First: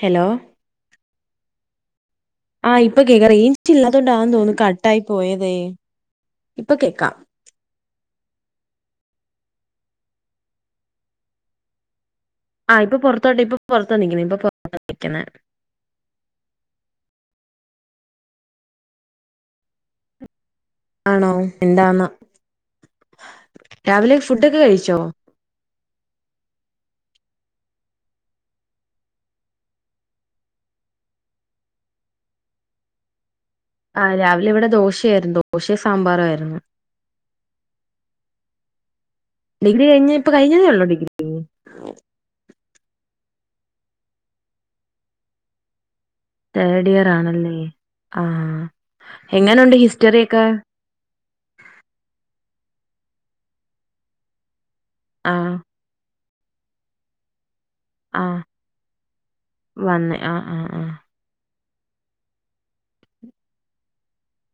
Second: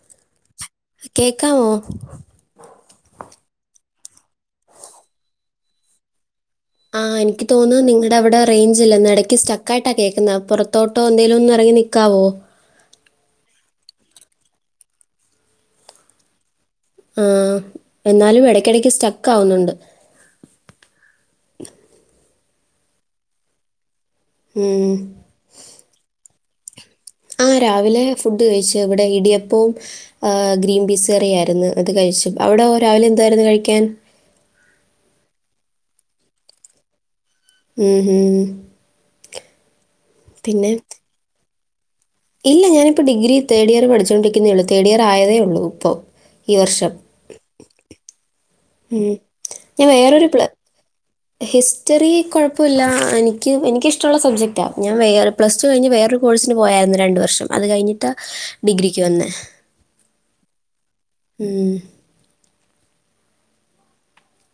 Hello കേക്കാവോ ആഹ് ഇപ്പൊ കേക്കാ റേഞ്ച് ഇല്ലാത്തത് കൊണ്ടാന്ന് തോന്നുന്നു കട്ട് ആയി പോയതേ ഇപ്പൊ കേക്കാം ആഹ് എനിക്ക് തോന്നുന്നു നിങ്ങളുടെ അവിടെ റേഞ്ച് ഇല്ല ഇടയ്ക്ക് സ്റ്റക്കായിട്ടാണ് കേൾക്കുന്നത് പുറത്തോട്ടോ എന്തേലും ഒന്ന് ഇറങ്ങി നിൽക്കാമോ ആഹ് ഇപ്പൊ പുറത്തോട്ട് ഇപ്പൊ പുറത്താ നിക്കുന്നു ഇപ്പ പുറത്താ നിക്കുന്ന് ആഹ് എന്നാലും ഇടക്കിടക്ക് സ്റ്റക്ക് ആവുന്നുണ്ട് ആണോ എന്താന്ന രാവിലെ ഫുഡൊക്കെ ഉം. കഴിച്ചോ ആഹ് രാവിലെ ഫുഡ് കഴിച്ച് ഇവിടെ ഇടിയപ്പവും ഗ്രീൻ പീസ് കറിയായിയിരുന്നു അത് കഴിച്ചു അവിടെ രാവിലെ എന്തായിരുന്നു കഴിക്കാൻ ആഹ് രാവിലെ ഇവിടെ ദോശയായിരുന്നു ദോശേ സാമ്പാറും ആയിരുന്നു ഉം ഉം ഡിഗ്രി കഴിഞ്ഞു ഇപ്പം കഴിഞ്ഞതേ പിന്നെ ഉള്ളു ഡിഗ്രി ഇല്ല ഞാനിപ്പോൾ ഡിഗ്രി തേഡ് ഇയർ പഠിച്ചുകൊണ്ടിരിക്കുന്നതേ ഉള്ളൂ തേർഡ് ഇയർ ആയതേയുള്ളൂ ഇപ്പോൾ ഈ തേർഡ് വർഷം ഇയർ ആണല്ലേ ആഹ് ഉം. എങ്ങനുണ്ട് ഞാൻ ഹിസ്റ്ററി വേറൊരു ഒക്കെ പ്ല ഹിസ്റ്ററി കുഴപ്പമില്ല എനിക്ക് എനിക്കിഷ്ടമുള്ള സബ്ജക്ട് ഞാൻ ആഹ് പ്ലസ് ടു കഴിഞ്ഞ് വേറൊരു കോഴ്സിന് പോയിരുന്നു രണ്ട് വർഷം അത് കഴിഞ്ഞ് ട്ടാ ആഹ് ഡിഗ്രിക്ക് വന്നേ വന്ന് ആഹ് ആഹ് ആഹ് ഉം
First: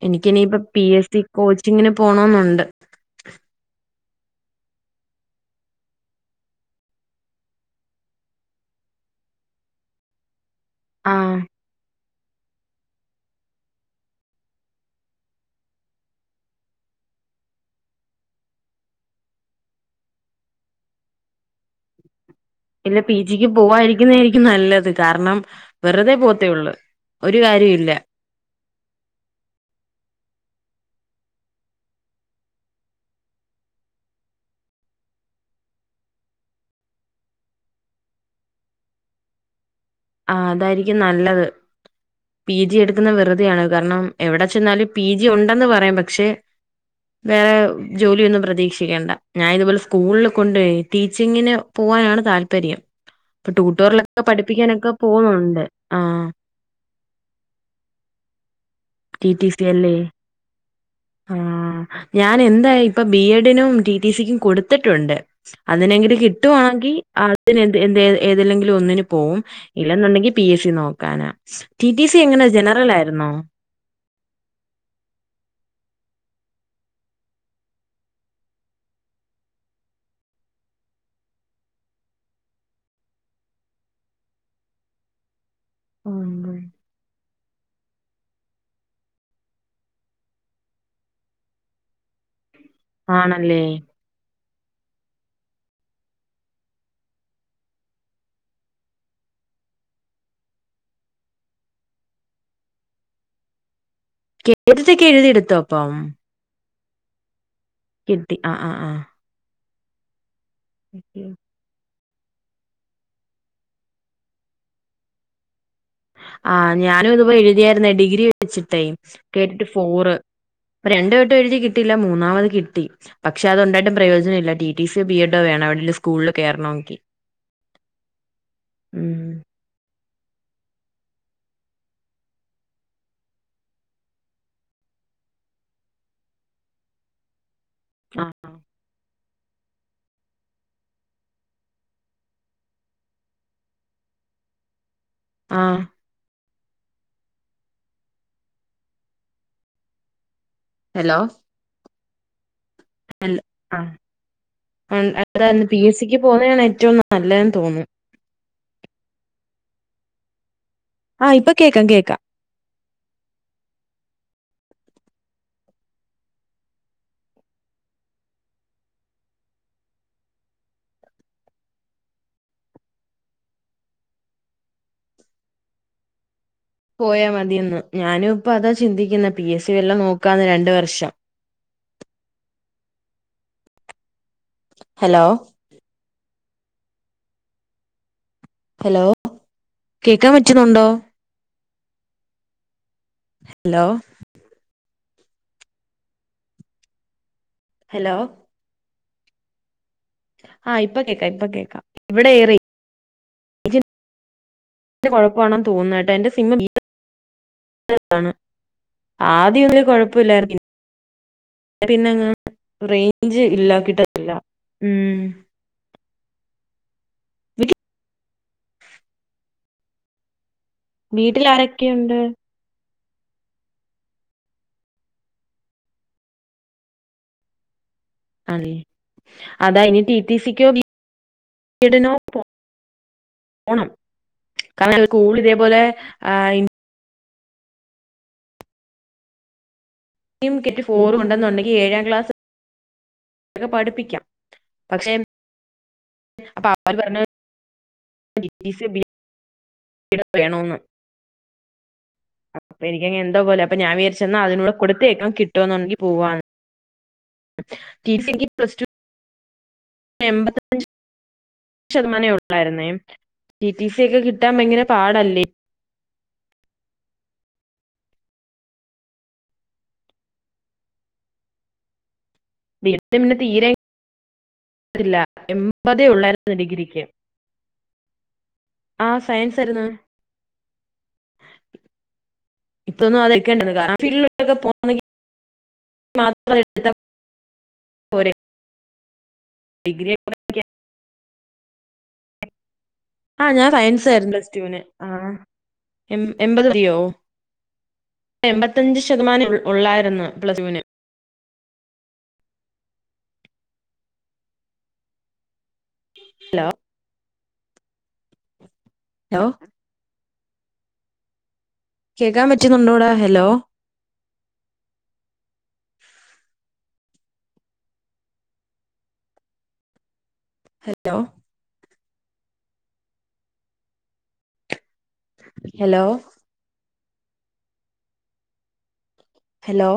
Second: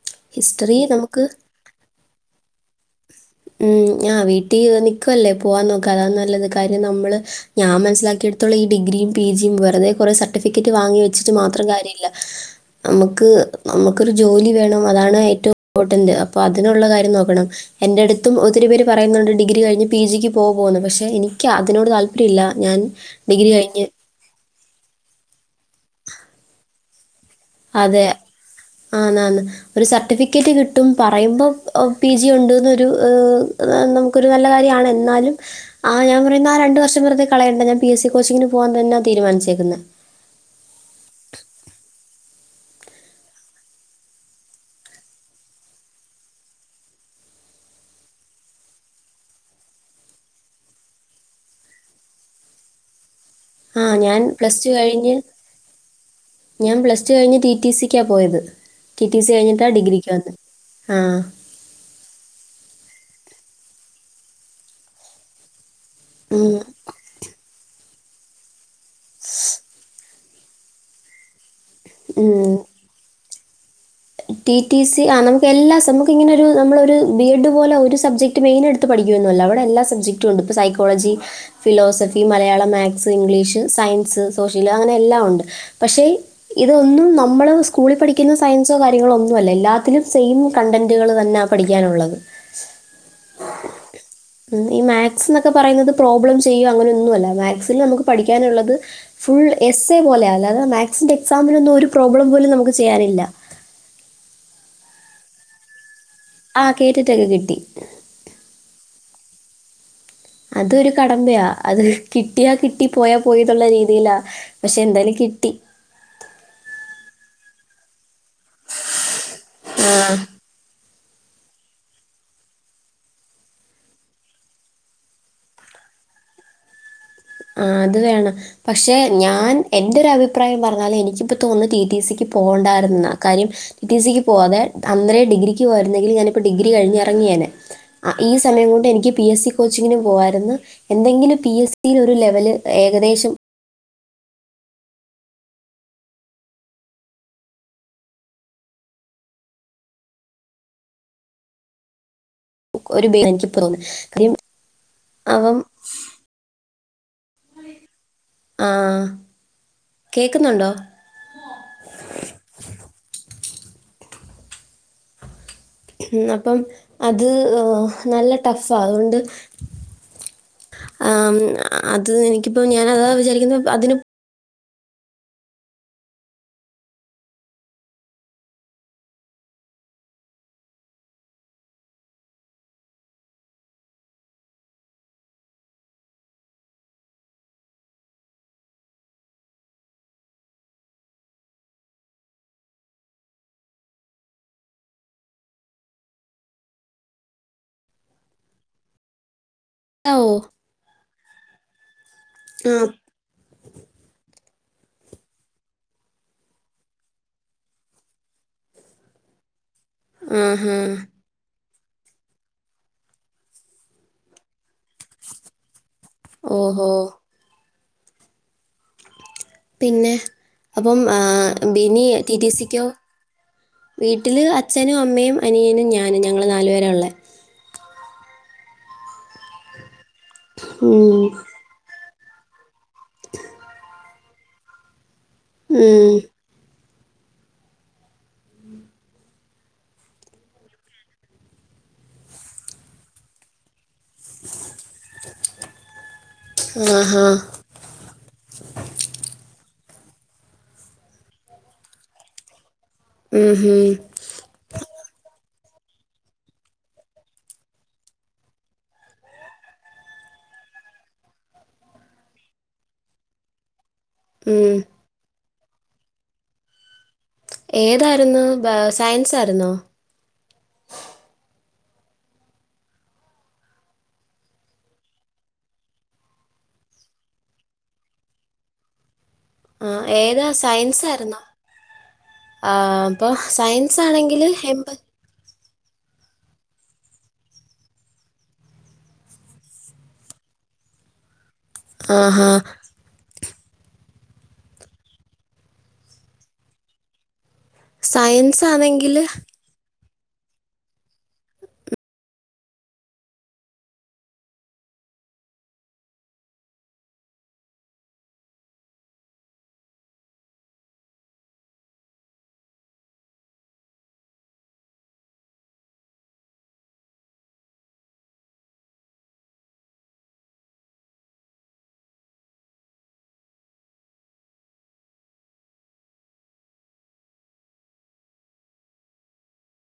എനിക്കനിയിപ്പ ഹിസ്റ്ററി പി എസ് സി നമുക്ക് കോച്ചിങ്ങിന് പോണെന്നുണ്ട് ഉം ആഹ് വീട്ടിൽ നിക്കുവല്ലേ പോവാൻ നോക്കാ അതാ നല്ലത് കാര്യം നമ്മള് ഞാൻ മനസിലാക്കിയെടുത്തോളം ഈ ഡിഗ്രിയും പി ജിയും വെറുത കുറെ സർട്ടിഫിക്കറ്റ് വാങ്ങി വച്ചിട്ട് ആഹ് മാത്രം കാര്യമില്ല നമുക്ക് നമുക്കൊരു ജോലി വേണം അതാണ് ഏറ്റവും ഇമ്പോർട്ടൻറ് അപ്പോൾ അതിനുള്ള കാര്യം നോക്കണം എന്റെ അടുത്തും ഒത്തിരി പേര് പറയുന്നുണ്ട് ഡിഗ്ര കഴിഞ്ഞ് പി ജിക്ക് പോകുന്നു പക്ഷെ എനിക്ക് അതിനോട് താല്പര്യം ര്യം ഇല്ല ഞാൻ ഡിഗ്രി കഴിഞ്ഞ് രിക്കുന്നത് നല്ലത് കാരണം വെറുതെ പോത്തേ ഉള്ളൂ അതെ ആന്ന് ആന്ന് ഒരു സർട്ടിഫിക്കറ്റ് കിട്ടും പറയുമ്പോ പി ജി ഉണ്ട്ന്നൊരു നമുക് ക്കൊരു നല്ല കാര്യാണ് എന്നാലും ആ ഞാൻ പറയുന്നാ രണ്ട് വർഷം വെറുതെ കളയണ്ട ഞാൻ പി എസ്സി കോച്ചിങ്ങിന് പോവാൻ തന്നാ തീരുമാനിച്ചേക്കുന്നത് ആ അതായിരിക്കും നല്ലത് പി ജി എടുക്കുന്ന വെറുതെയാണ് കാരണം എവിടെ ചെന്നാലും പി ജി ഉണ്ടെന്ന് പറയാം പക്ഷെ വേറെ ജോലിയൊന്നും പ്രതീക്ഷിക്കേണ്ട ഞാൻ ഇതുപോലെ സ്കൂൾല് കൊണ്ടോയ് ടീച്ചിങ്ങിന് പോവാനാണ് താല്പര്യം ഇപ്പൊ ടൂട്ടോർലൊക്കെ പഠിപ്പിക്കാനൊക്കെ എ പോകുന്നുണ്ട് ആ ഞാൻ പ്ലസ്ടു കഴിഞ് ടി ടി സിക്കാ പോയത് ടി ടി സി കഴിഞ്ഞിട്ടാ ഡിഗ്രിക്ക് വന്ന് ആ ആഹ് ഞാൻ ഇന്ന് പ്പൊ ബി എഡിനും ടി ടി സിക്കും കൊടുത്തിട്ടുണ്ട് അതിനെങ്കിൽ മ്മ്. കിട്ടുവാങ്കി [unintelligible] എ ഏതില്ലെങ്കിലും ഒന്നിന് പോവും ഇല്ലന്നുണ്ടെങ്കി പി എ സ്സി നോക്കാന ടി ടി സി എങ്ങന മ്മ്. ജനറലായിരുന്നോ ടി ടി സി ആ നമുക്ക് എല്ലാ നമുക്ക്ങ്ങനൊരു നമ്മളൊരു ബി എഡ് പോലെ ഒരു സബ്ജക്ട് റ്റ് മെയിനെട്ത്ത് പഠിക്കൊന്നല്ല അവടെ എല്ലാ സബ്ജക്റ്റും ണ്ട് പ്പോ psychology philosophy, Malayalam, maths, English, science, social അങ്ങനെ എല്ലാം ഉണ്ട് പക്ഷെ ആന്ന് ഇതൊന്നും നമ്മൾ സ്കൂളി പഠിക്കുന്ന സയ ൻസോ കാര്യങ്ങളൊന്നു അല്ല എല്ലാത്തിലും സെയിം കണ്ടന്റുകള് തന്ന പഠിക്കാനുള്ളത് ആണല്ലേ ഈ മാത്സ്ന്നൊക്കെ പറയുന്നത് പ്രോബ്ലം ചെയ്യും അങ്ങനൊന്നു അല്ല മാത്സില് നമ്മക്ക് പഠിക്കാനുള്ളത് ഫുൾ എസ്സെ പോലെയാ അല്ലാതെ മാക്സിൻ്റെ എക്സാമിനൊന്നും ഒരു പ്രോബ്ലം പോലും നമുക്ക് ചെയ്യാനില്ല [unintelligible] എഴുതി ട്ത്തോ അപ്പം ആഹ് കേട്ട്ട്ടൊക്കെ കിട്ടി കിട്ടി ആ ആ ആ അതൊരു കടമ്പയാ അത് കിട്ട്യാ കിട്ടി പോയാ പോയിന്നുള്ള രീതിലാ പക്ഷേ എന്തായാലും കിട്ടി ആ ഞാനും ഇതു പോലെ എഴുതിയായിരുന്നേ ഡിഗ്രി വെച്ചിട്ടേ കേട്ടിട്ട് ആ. ഫോറ് രണ്ടു വട്ടം എഴുതി കിട്ടില്ല മൂന്നാമത് കിട്ടി പക്ഷെ അതൊണ്ടായിട്ടും പ്രയോജനല്ല ടി ടി സിയോ ബി എഡോ വേണം എവെടെലും സ്കൂളില് കേറണെങ്കി ആ അത് വേണം പക്ഷെ ഞാൻ എൻ്റെ ഒരുരഭിപ്രായം പർഞ്ഞാല് എനിക്കിപ്പോം തോന്ന് ടി ടി സിക്ക് പോണ്ടാര്ന്നുന്ന കാര്യം ടി ടി സിക്ക് പോവാതെ അന്നേരം ഡിഗ്രിക്ക് പോയിരുന്നെങ്കി ഞാനിപ്പോ ഡിഗ്രി കഴിഞ് എറങ്ങിയേനെ ആ ഈ ആഹ് സമയം കൊണ്ട് എനിക്ക് പി എസ്സി കോച്ചിങ്ങിനും പോവായിരുന്നു എന്തെങ്കിലും പി എസ്സില് ഒരു ലെവല് ഏകദേശം ആ ഹലോ ഒരു ബേ അല്ല എനിക്കിപ്പോ ആ തോന്നുന്നു. കാര്യം അവൻ [unintelligible] പി എസ്സിക്കും പോന്നാണ് ഏറ്റവും നല്ലതെന്ന് തോന്നു ആ കേക്കുന്നുണ്ടോ ആ ഇപ്പൊ കേക്കാം കേക്കാം ന്നപ്പം അത് നല്ല ടഫാ അതോണ്ട് ആ അത് എനിക്കിപ്പോ ഞാനതാ വിചാരിക്കുന്നത് അതിന് പോയാ മതിന്ന് ഞാനും ഇപ്പതാ ചിന്തിക്കുന്നെ പി എസ്സി വല്ലോം നോക്കാന്ന് രണ്ട് വർഷം ഹലോ ഹലോ കേക്കാൻ പറ്റുന്നുണ്ടോ ഹലോ ഹലോ [unintelligible] ആഹ് ഇപ്പ കേൾക്കാം ഇപ്പൊ കേൾക്കാം ഇവിടെ ഏറെ ആഹ് [unintelligible] കുഴപ്പാണെന്ന് തോന്ന ട്ട് എന്റെ സിമ്മ് [unintelligible] [unintelligible] ആദ്യം ഒതിന് കുഴപ്പ ഉം ഹു പിന്നെ ന്ന റേഞ്ച് ഇല്ലാക്കിട്ടില്ല ഉം ഓഹ് ഹോ പിന്നെ അപ്പം വീട്ടിൽ ഏഹ് ബിനി ആരൊക്കെയുണ്ട് ടിടി സിക്കോ വീട്ടിൽ അച്ഛനും അമ്മയും അനിയനും ഞാനും ഞങ്ങൾ നാലു പേര ഉള്ള അതായിനി ടി ടി സിക്കോ ഉം. [unintelligible] പോലെ ഉം. ആഹ് ഇ ഇമ് കെറ്റ് ഫോറും ഉണ്ടെന്നുണ്ടെങ്കിൽ ഏഴാം ക്ലാസ്ക്കെ പഠിപ്പിക്കാം പക്ഷെ അപ്പൊ അവര് പറഞ്ഞ ആഹാ ടി ടി സി [unintelligible] വേണന്ന് അപ്പ എനിക്കങ്ങന എന്തോ ഉം പോലെ അപ്പ ഹും. ഞാൻ വിയാര് ചെന്നാ അതിനൂടെ കൊടുത്തെക്കൻ കിട്ടൊന്നുണ്ടെങ്കി പോവാന്ന് ടി സി ക് പ്ലസ് ടു എൺമ്പത്തഞ്ച് ശതമാനേ ഉള്ളായിരുന്നേ ടി ടി സി ഒക്കെ കിട്ടാൻ ഉം. ഭയങ്കര പാടല്ലേ ഏതായിരുന്നു സയൻസ് ആയിരുന്നോ [unintelligible] മിന്നെ തീരെ ഇല്ല എൺപതെ ഉള്ളാര്ന്നു ഡിഗ്രിക്ക് ആഹ് സയൻ ആഹ് ഏതാ സയൻസായിര്ന്നോ ആഹ് ഇപ്പൊന്നും അപ്പൊ അത് എടുക്കേണ്ടത് സയൻസ് കാരണം ആണെങ്കിൽ എൺപത് മാത്ര [unintelligible] ഡിഗ്രി [unintelligible] ആഹ് ഹാ ആഹ് ഞാൻ സയൻസ് ആയിരുന്നു പ്ലസ്റ്റ്യുവിന് ആഹ് എ എൺപത് തീയോ സയൻസ് എൺമ്പത്തഞ്ച് ആണെങ്കിൽ ശതമാനം ഉള്ളായിരുന്നു പ്ലസ്റ്റുന് ഹലോ ഹലോ കേക്കാൻ പറ്റുന്നുണ്ടോടാ ഹലോ ഹലോ ഹലോ ഹലോ